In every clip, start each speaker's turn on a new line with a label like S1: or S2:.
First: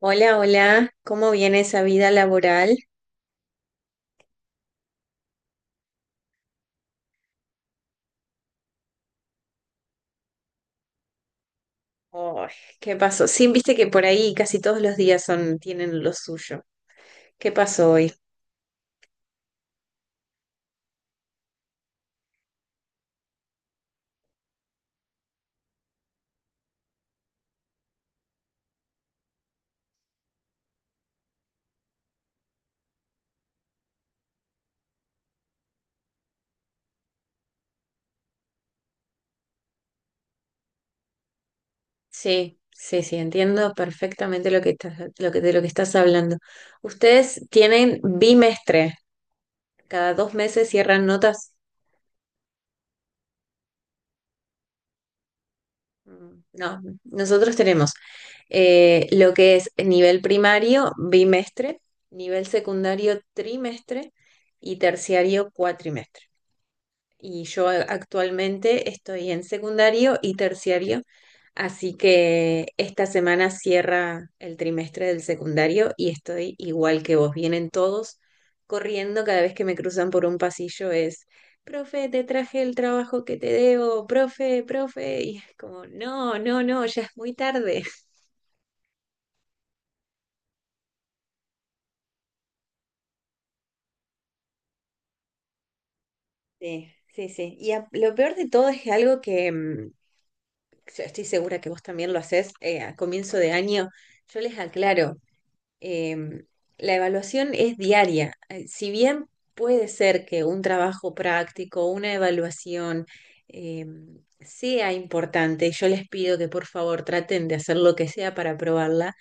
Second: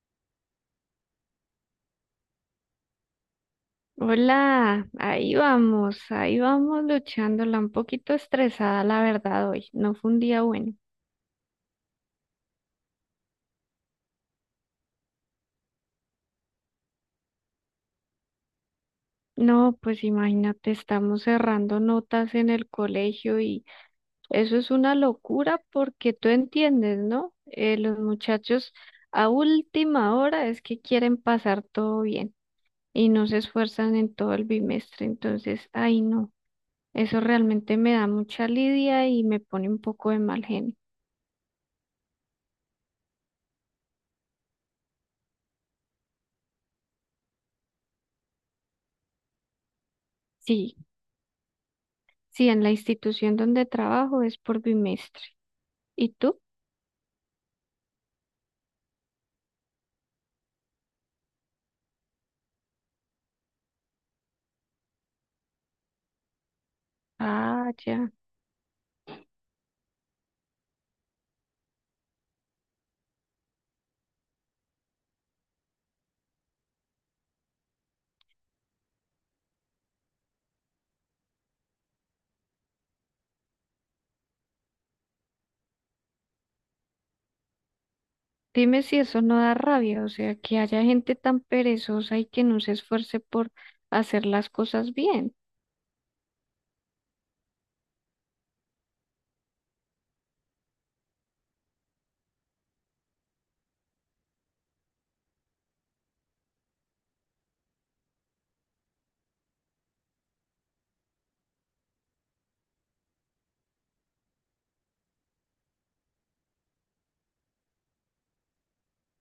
S1: Hola, hola, ¿cómo viene esa vida laboral?
S2: Hola, ahí vamos luchándola, un poquito estresada la verdad hoy, no fue un día bueno.
S1: Ay, ¿qué pasó? Sí, viste que por ahí casi todos los días son, tienen lo suyo. ¿Qué pasó hoy?
S2: No, pues imagínate, estamos cerrando notas en el colegio y eso es una locura porque tú entiendes, ¿no? Los muchachos a última hora es que quieren pasar todo bien y no se esfuerzan en todo el bimestre, entonces, ay no, eso realmente me da mucha lidia y me pone un poco de mal genio.
S1: Sí, sí, sí, entiendo perfectamente lo que estás, lo que, de lo que estás hablando. Ustedes tienen bimestre, cada 2 meses
S2: Sí.
S1: cierran notas.
S2: Sí, en la institución donde trabajo es por bimestre. ¿Y tú?
S1: No, nosotros tenemos lo que es nivel primario, bimestre, nivel secundario, trimestre y terciario, cuatrimestre. Y yo
S2: Ah, ya.
S1: actualmente estoy en secundario y terciario, así que esta semana cierra el trimestre del secundario y estoy igual que vos. Vienen todos corriendo cada vez que me cruzan por un pasillo es, profe, te traje el trabajo que te debo, profe, profe, y es como, no, no, no, ya es muy tarde.
S2: Dime si eso no da rabia, o sea, que haya gente tan perezosa y que no se esfuerce por hacer las cosas bien.
S1: Sí, sí, sí. Y lo peor de todo es que algo que yo estoy segura que vos también lo hacés a comienzo de año. Yo les aclaro, em, la evaluación es diaria. Si bien puede ser que un trabajo práctico, una evaluación sea importante, yo les pido que por favor traten de hacer lo que sea para aprobarla,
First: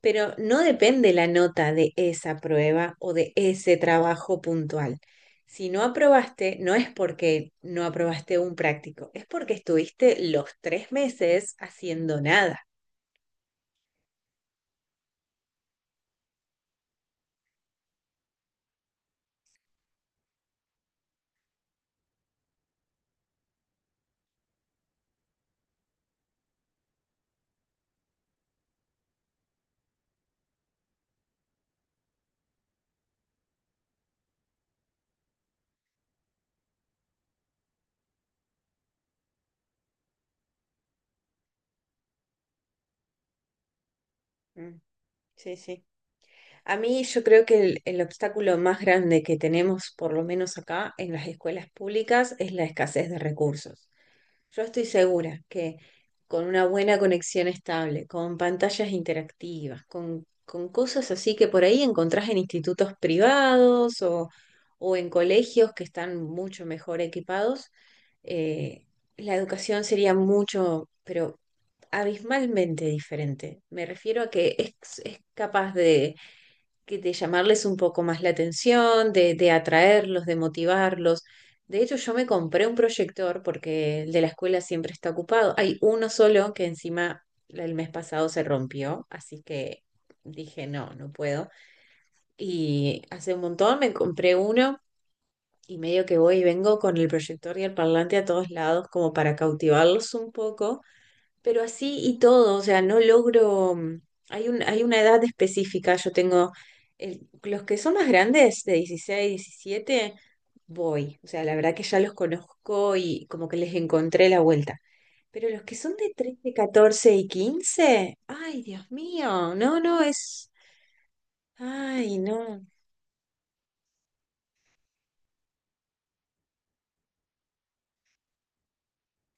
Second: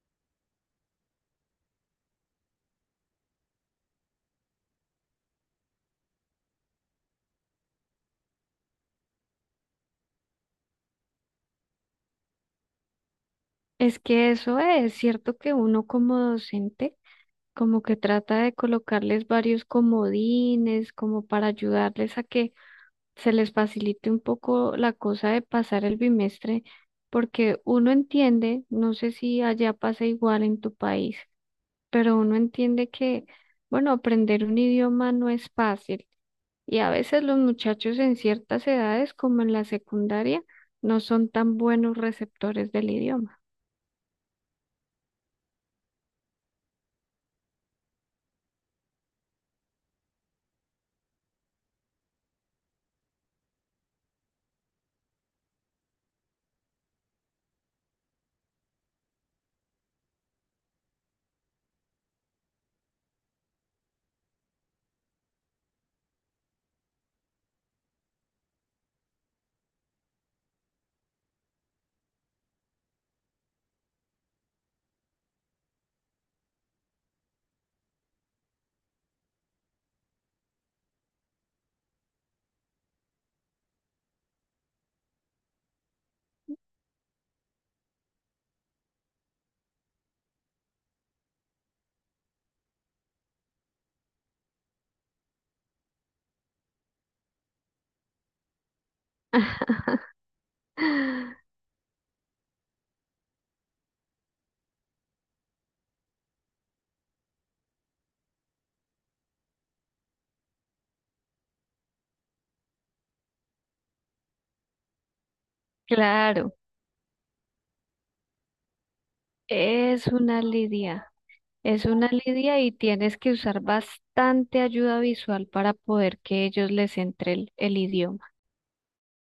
S1: pero no depende la nota de esa prueba o de ese trabajo puntual. Si no aprobaste, no es porque no aprobaste un práctico, es porque estuviste los 3 meses haciendo nada.
S2: Es que eso es cierto que uno como docente como que trata de colocarles varios comodines como para ayudarles a que se les facilite un poco la cosa de pasar el bimestre, porque uno entiende, no sé si allá pasa igual en tu país, pero uno entiende que, bueno, aprender un idioma no es fácil y a veces los muchachos en ciertas edades, como en la secundaria, no son tan buenos receptores del idioma.
S1: Mm, sí, sí. A mí yo creo que el obstáculo más grande que tenemos, por lo menos acá en las escuelas públicas, es la escasez de recursos. Yo estoy segura que con una buena conexión estable, con pantallas interactivas, con cosas así que por ahí encontrás en institutos privados o en colegios que están mucho mejor equipados, eh, la educación sería mucho, pero abismalmente diferente. Me refiero a que es capaz de que de llamarles un poco más la atención, de atraerlos, de motivarlos. De hecho, yo me compré un proyector porque el de la escuela siempre está ocupado. Hay uno solo que encima el mes pasado se rompió, así que dije, no, no puedo. Y hace un montón me compré uno y medio que voy y vengo con el proyector y el parlante a todos lados como para cautivarlos un poco, pero así y todo, o sea, no logro, hay un, hay una edad específica, yo tengo, los que son más grandes, de 16, 17, voy, o sea, la verdad que ya los conozco y como que les encontré la vuelta. Pero los que son de 13,
S2: Claro,
S1: 14 y 15, ay, Dios mío, no, no,
S2: es una
S1: es,
S2: lidia, es una
S1: ay,
S2: lidia
S1: no.
S2: y tienes que usar bastante ayuda visual para poder que ellos les entre el idioma.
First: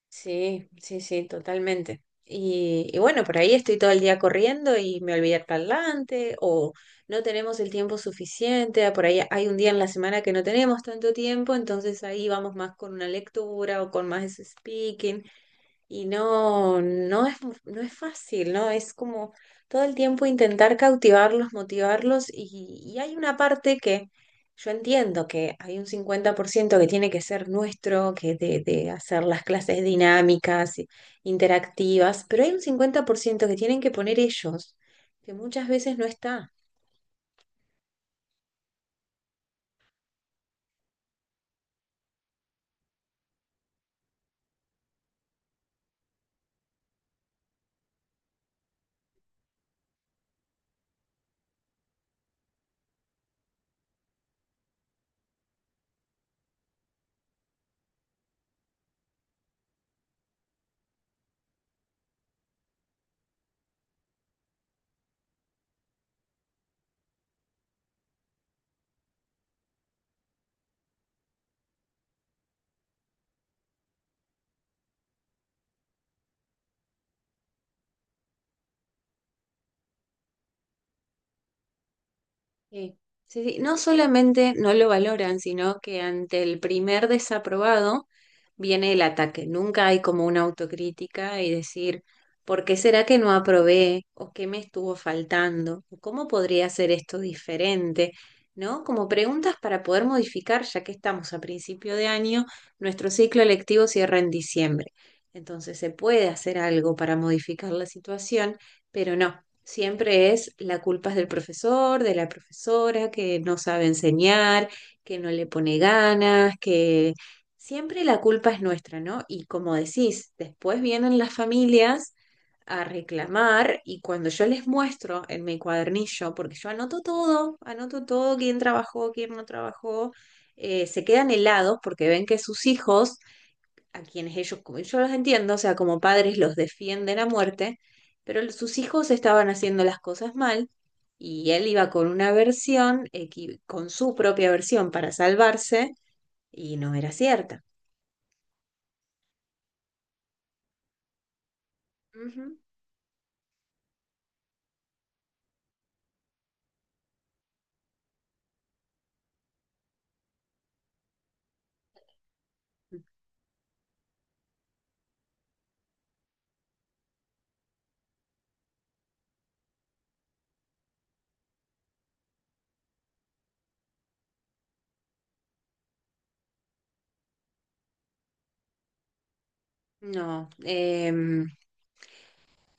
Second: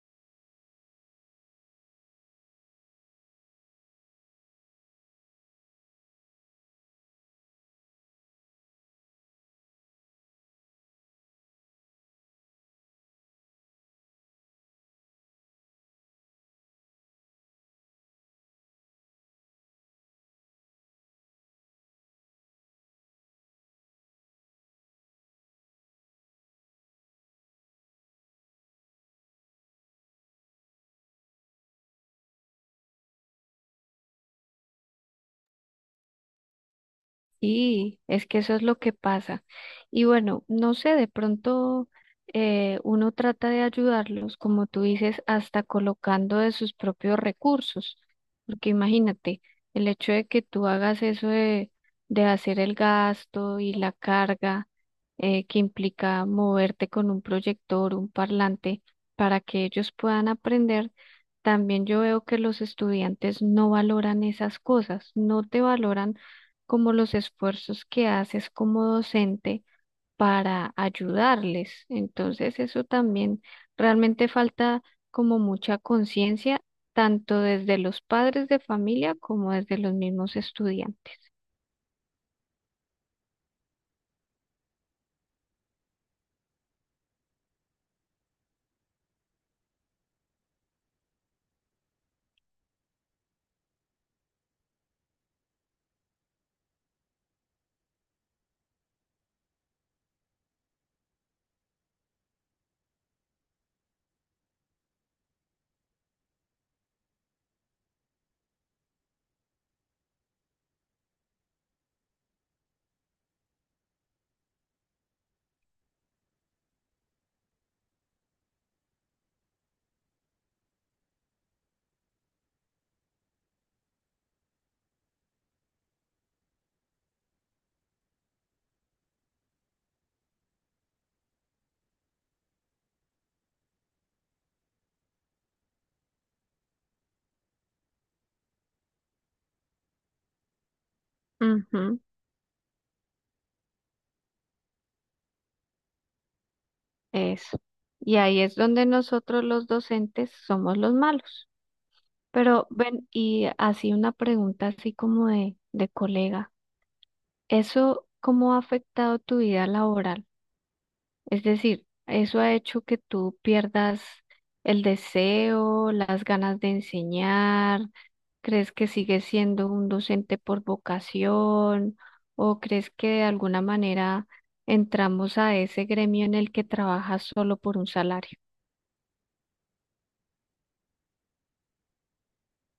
S1: Sí, sí, sí, totalmente. Y bueno, por ahí estoy todo el día corriendo y me olvidé el parlante, o no tenemos el tiempo suficiente, ah, por ahí hay un día en la semana que no tenemos tanto tiempo, entonces ahí vamos más con una lectura o con más speaking. Y no, no es, no es fácil, ¿no? Es como todo el tiempo intentar cautivarlos, motivarlos y hay una parte que yo entiendo que hay un 50% que tiene que ser nuestro, que de hacer las clases dinámicas, interactivas, pero hay un 50% que tienen que poner ellos, que muchas veces no está.
S2: Sí, es que eso es lo que pasa. Y bueno, no sé, de pronto uno trata de ayudarlos, como tú dices, hasta colocando de sus propios recursos. Porque imagínate, el hecho de que tú hagas eso de, hacer el gasto y la carga que implica moverte con un proyector, un parlante, para que ellos puedan aprender. También yo veo que los estudiantes no valoran esas cosas, no te valoran como los esfuerzos que haces como docente para ayudarles. Entonces, eso también realmente falta como mucha conciencia, tanto desde los padres de familia como desde los mismos estudiantes.
S1: Sí, sí, sí. No solamente no lo valoran, sino que ante el primer desaprobado viene el ataque. Nunca hay como una autocrítica y decir, ¿por qué será que no aprobé? ¿O qué me estuvo faltando? ¿O ¿Cómo podría hacer esto diferente? ¿No? Como preguntas para poder modificar, ya que estamos a principio de año, nuestro ciclo electivo cierra en diciembre. Entonces se puede hacer algo para modificar la situación, pero no. Siempre es la culpa es del profesor, de la profesora, que no sabe enseñar, que no le pone ganas, que siempre la culpa es nuestra, ¿no? Y como decís, después vienen las familias a reclamar y cuando yo les muestro en mi cuadernillo, porque yo anoto todo, quién trabajó, quién no trabajó, se quedan helados porque ven que sus hijos a quienes ellos, como yo los entiendo, o sea, como padres los defienden a muerte, pero sus hijos estaban haciendo las cosas mal y él iba
S2: Ujú,
S1: con una versión, con su propia versión para salvarse y no era
S2: eso.
S1: cierta.
S2: Y ahí es donde nosotros los docentes somos los malos.
S1: Ujú.
S2: Pero ven, y así una pregunta así como de colega, ¿eso cómo ha afectado tu vida laboral? Es decir, ¿eso ha hecho que tú pierdas el deseo, las ganas de enseñar, crees que sigues siendo un docente por vocación o crees que de alguna manera entramos a ese gremio en el que trabajas solo por un salario?
S1: No,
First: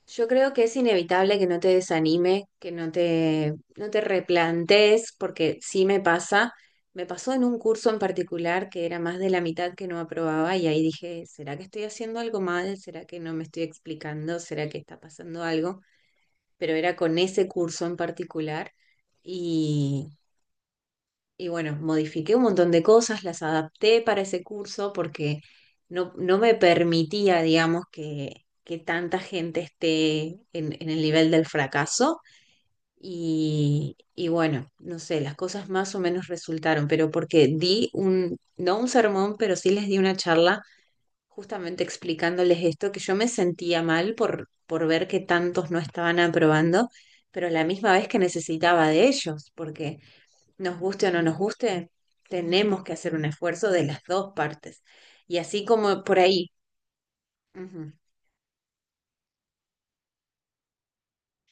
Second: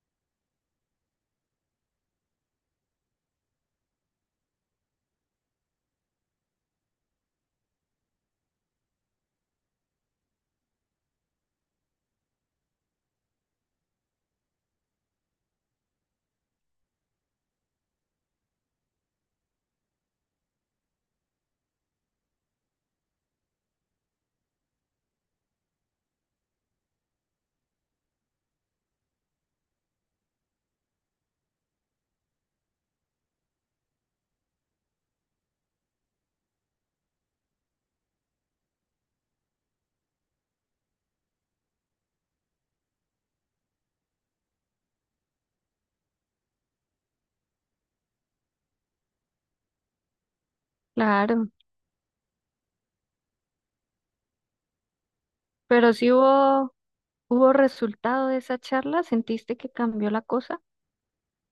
S1: yo creo que es inevitable que no te desanime, que no te replantees, porque sí me pasa. Me pasó en un curso en particular que era más de la mitad que no aprobaba y ahí dije, ¿será que estoy haciendo algo mal? ¿Será que no me estoy explicando? ¿Será que está pasando algo? Pero era con ese curso en particular y, y bueno, modifiqué un montón de cosas, las adapté para ese curso porque no, no me permitía, digamos, que tanta gente esté en el nivel del fracaso. Y bueno, no sé, las cosas más o menos resultaron, pero porque di un, no un sermón, pero sí les di una charla justamente explicándoles esto, que yo me sentía mal por ver que tantos no estaban aprobando, pero a la misma vez que necesitaba de ellos, porque nos guste o no nos
S2: Claro,
S1: guste, tenemos que hacer un esfuerzo de las dos partes. Y así
S2: pero
S1: como
S2: si
S1: por ahí.
S2: hubo, ¿hubo
S1: Ujú.
S2: resultado de esa charla? ¿Sentiste que cambió la cosa?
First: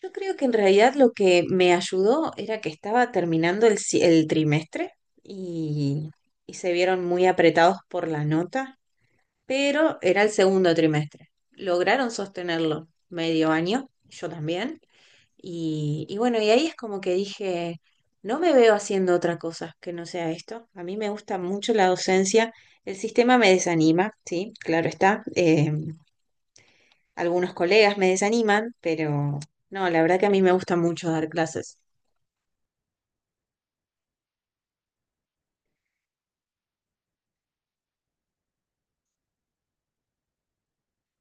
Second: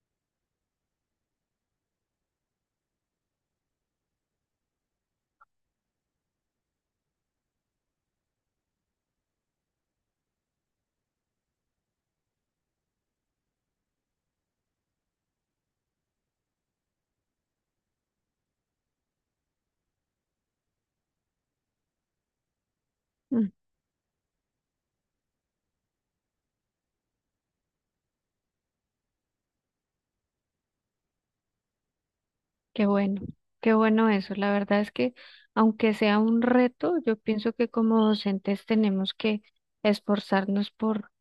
S1: Yo creo que en realidad lo que me ayudó era que estaba terminando el trimestre y, y se vieron muy apretados por la nota, pero era el segundo trimestre. Lograron sostenerlo medio año, yo también, y bueno, y ahí es como que dije, no me veo haciendo otra cosa que no sea esto. A mí me gusta mucho la docencia. El sistema me desanima, sí, claro está. Algunos colegas me desaniman, pero no, la verdad que a mí me gusta mucho dar clases.
S2: Qué bueno, qué bueno eso. La verdad es que aunque sea un reto, yo pienso que como docentes tenemos que esforzarnos por,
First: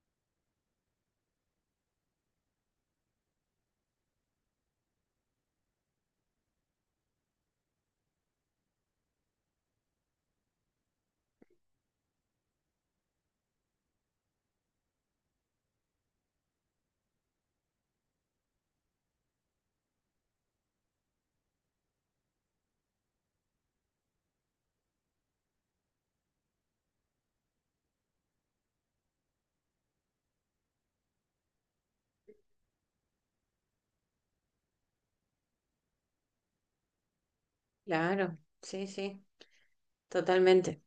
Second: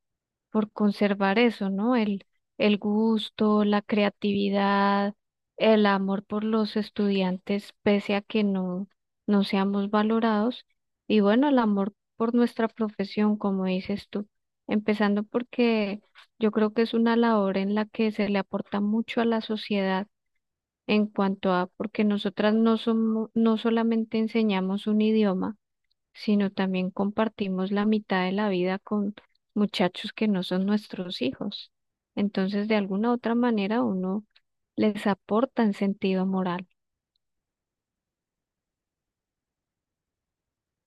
S2: conservar eso, ¿no? El gusto, la creatividad, el amor por los estudiantes, pese a que no seamos valorados. Y bueno, el amor por nuestra profesión, como dices tú, empezando porque yo creo que es una labor en la que se le aporta mucho a la sociedad en cuanto a, porque nosotras no somos, no solamente enseñamos un idioma, sino también compartimos la mitad de la vida con muchachos que no son nuestros hijos. Entonces, de alguna otra manera, uno les aporta en sentido moral.
S1: Claro, sí, sí, totalmente.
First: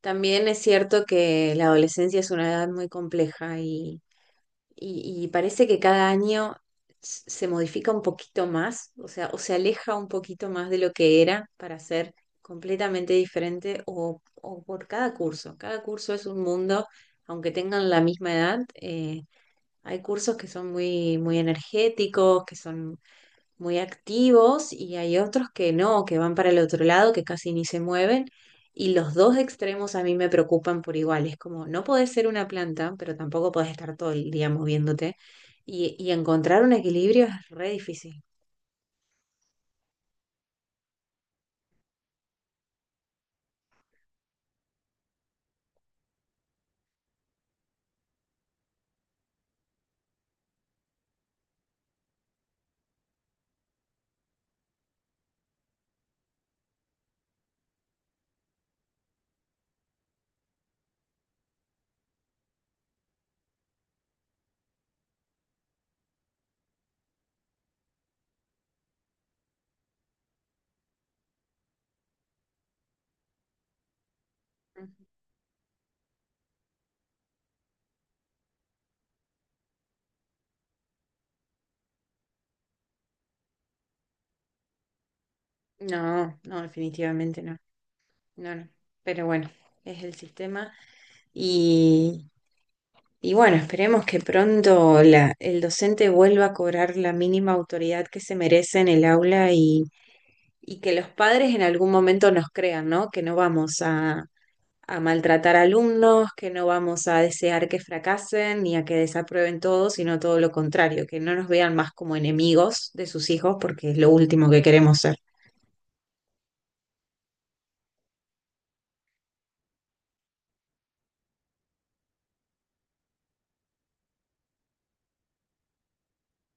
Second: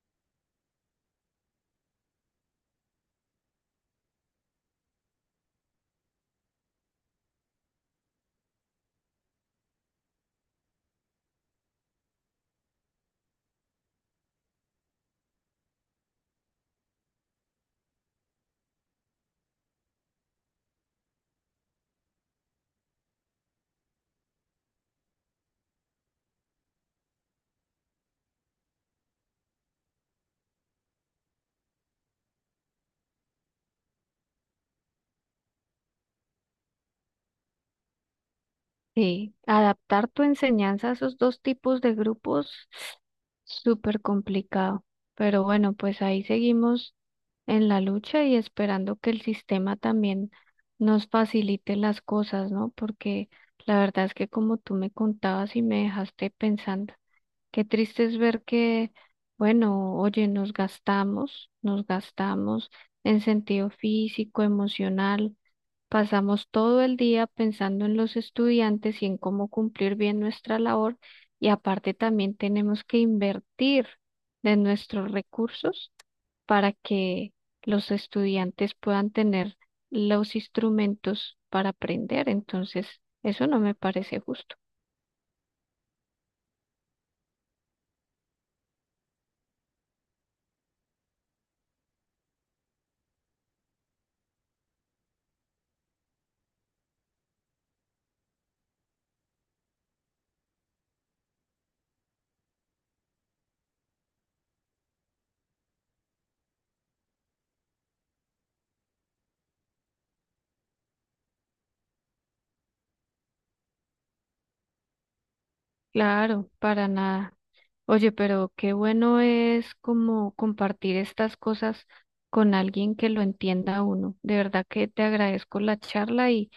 S1: También es cierto que la adolescencia es una edad muy compleja y parece que cada año se modifica un poquito más, o sea, o se aleja un poquito más de lo que era para ser completamente diferente o por cada curso. Cada curso es un mundo, aunque tengan la misma edad. Hay cursos que son muy, muy energéticos, que son muy activos y hay otros que no, que van para el otro lado, que casi ni se mueven. Y los dos extremos a mí me preocupan por igual. Es como, no podés ser una planta, pero tampoco podés estar todo el día moviéndote. Y encontrar un equilibrio es re difícil.
S2: Sí, adaptar tu enseñanza a esos dos tipos de grupos, súper complicado. Pero bueno, pues ahí seguimos en la lucha y esperando que el sistema también nos facilite las cosas, ¿no? Porque la verdad es que como tú me contabas y me dejaste pensando, qué triste es ver que, bueno, oye, nos gastamos en sentido físico, emocional. Pasamos todo el día pensando en los estudiantes y en cómo cumplir bien nuestra labor y aparte también tenemos que invertir de
S1: Ujú.
S2: nuestros recursos para que los estudiantes puedan tener los instrumentos para aprender. Entonces, eso no me parece justo.
S1: No, no, definitivamente no. No, no. Pero bueno, es el sistema. Y, y bueno, esperemos que pronto la, el docente vuelva a cobrar la mínima autoridad que se merece en el aula y que los padres en algún momento nos crean, ¿no? Que no vamos a maltratar alumnos, que no vamos a desear que fracasen ni a que desaprueben todo, sino todo lo contrario, que no nos vean más como enemigos de sus hijos porque es lo último que queremos ser.
S2: Claro, para nada. Oye, pero qué bueno es como compartir estas cosas con alguien que lo entienda a uno. De verdad que te agradezco la charla. y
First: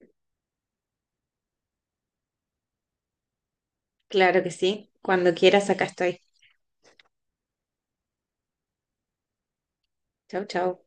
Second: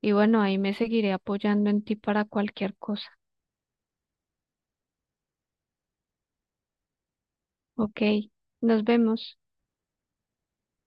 S2: Y bueno, ahí me seguiré apoyando en ti para cualquier cosa.
S1: Claro que sí. Cuando quieras, acá estoy.
S2: Ok, nos vemos.
S1: Chau, chau.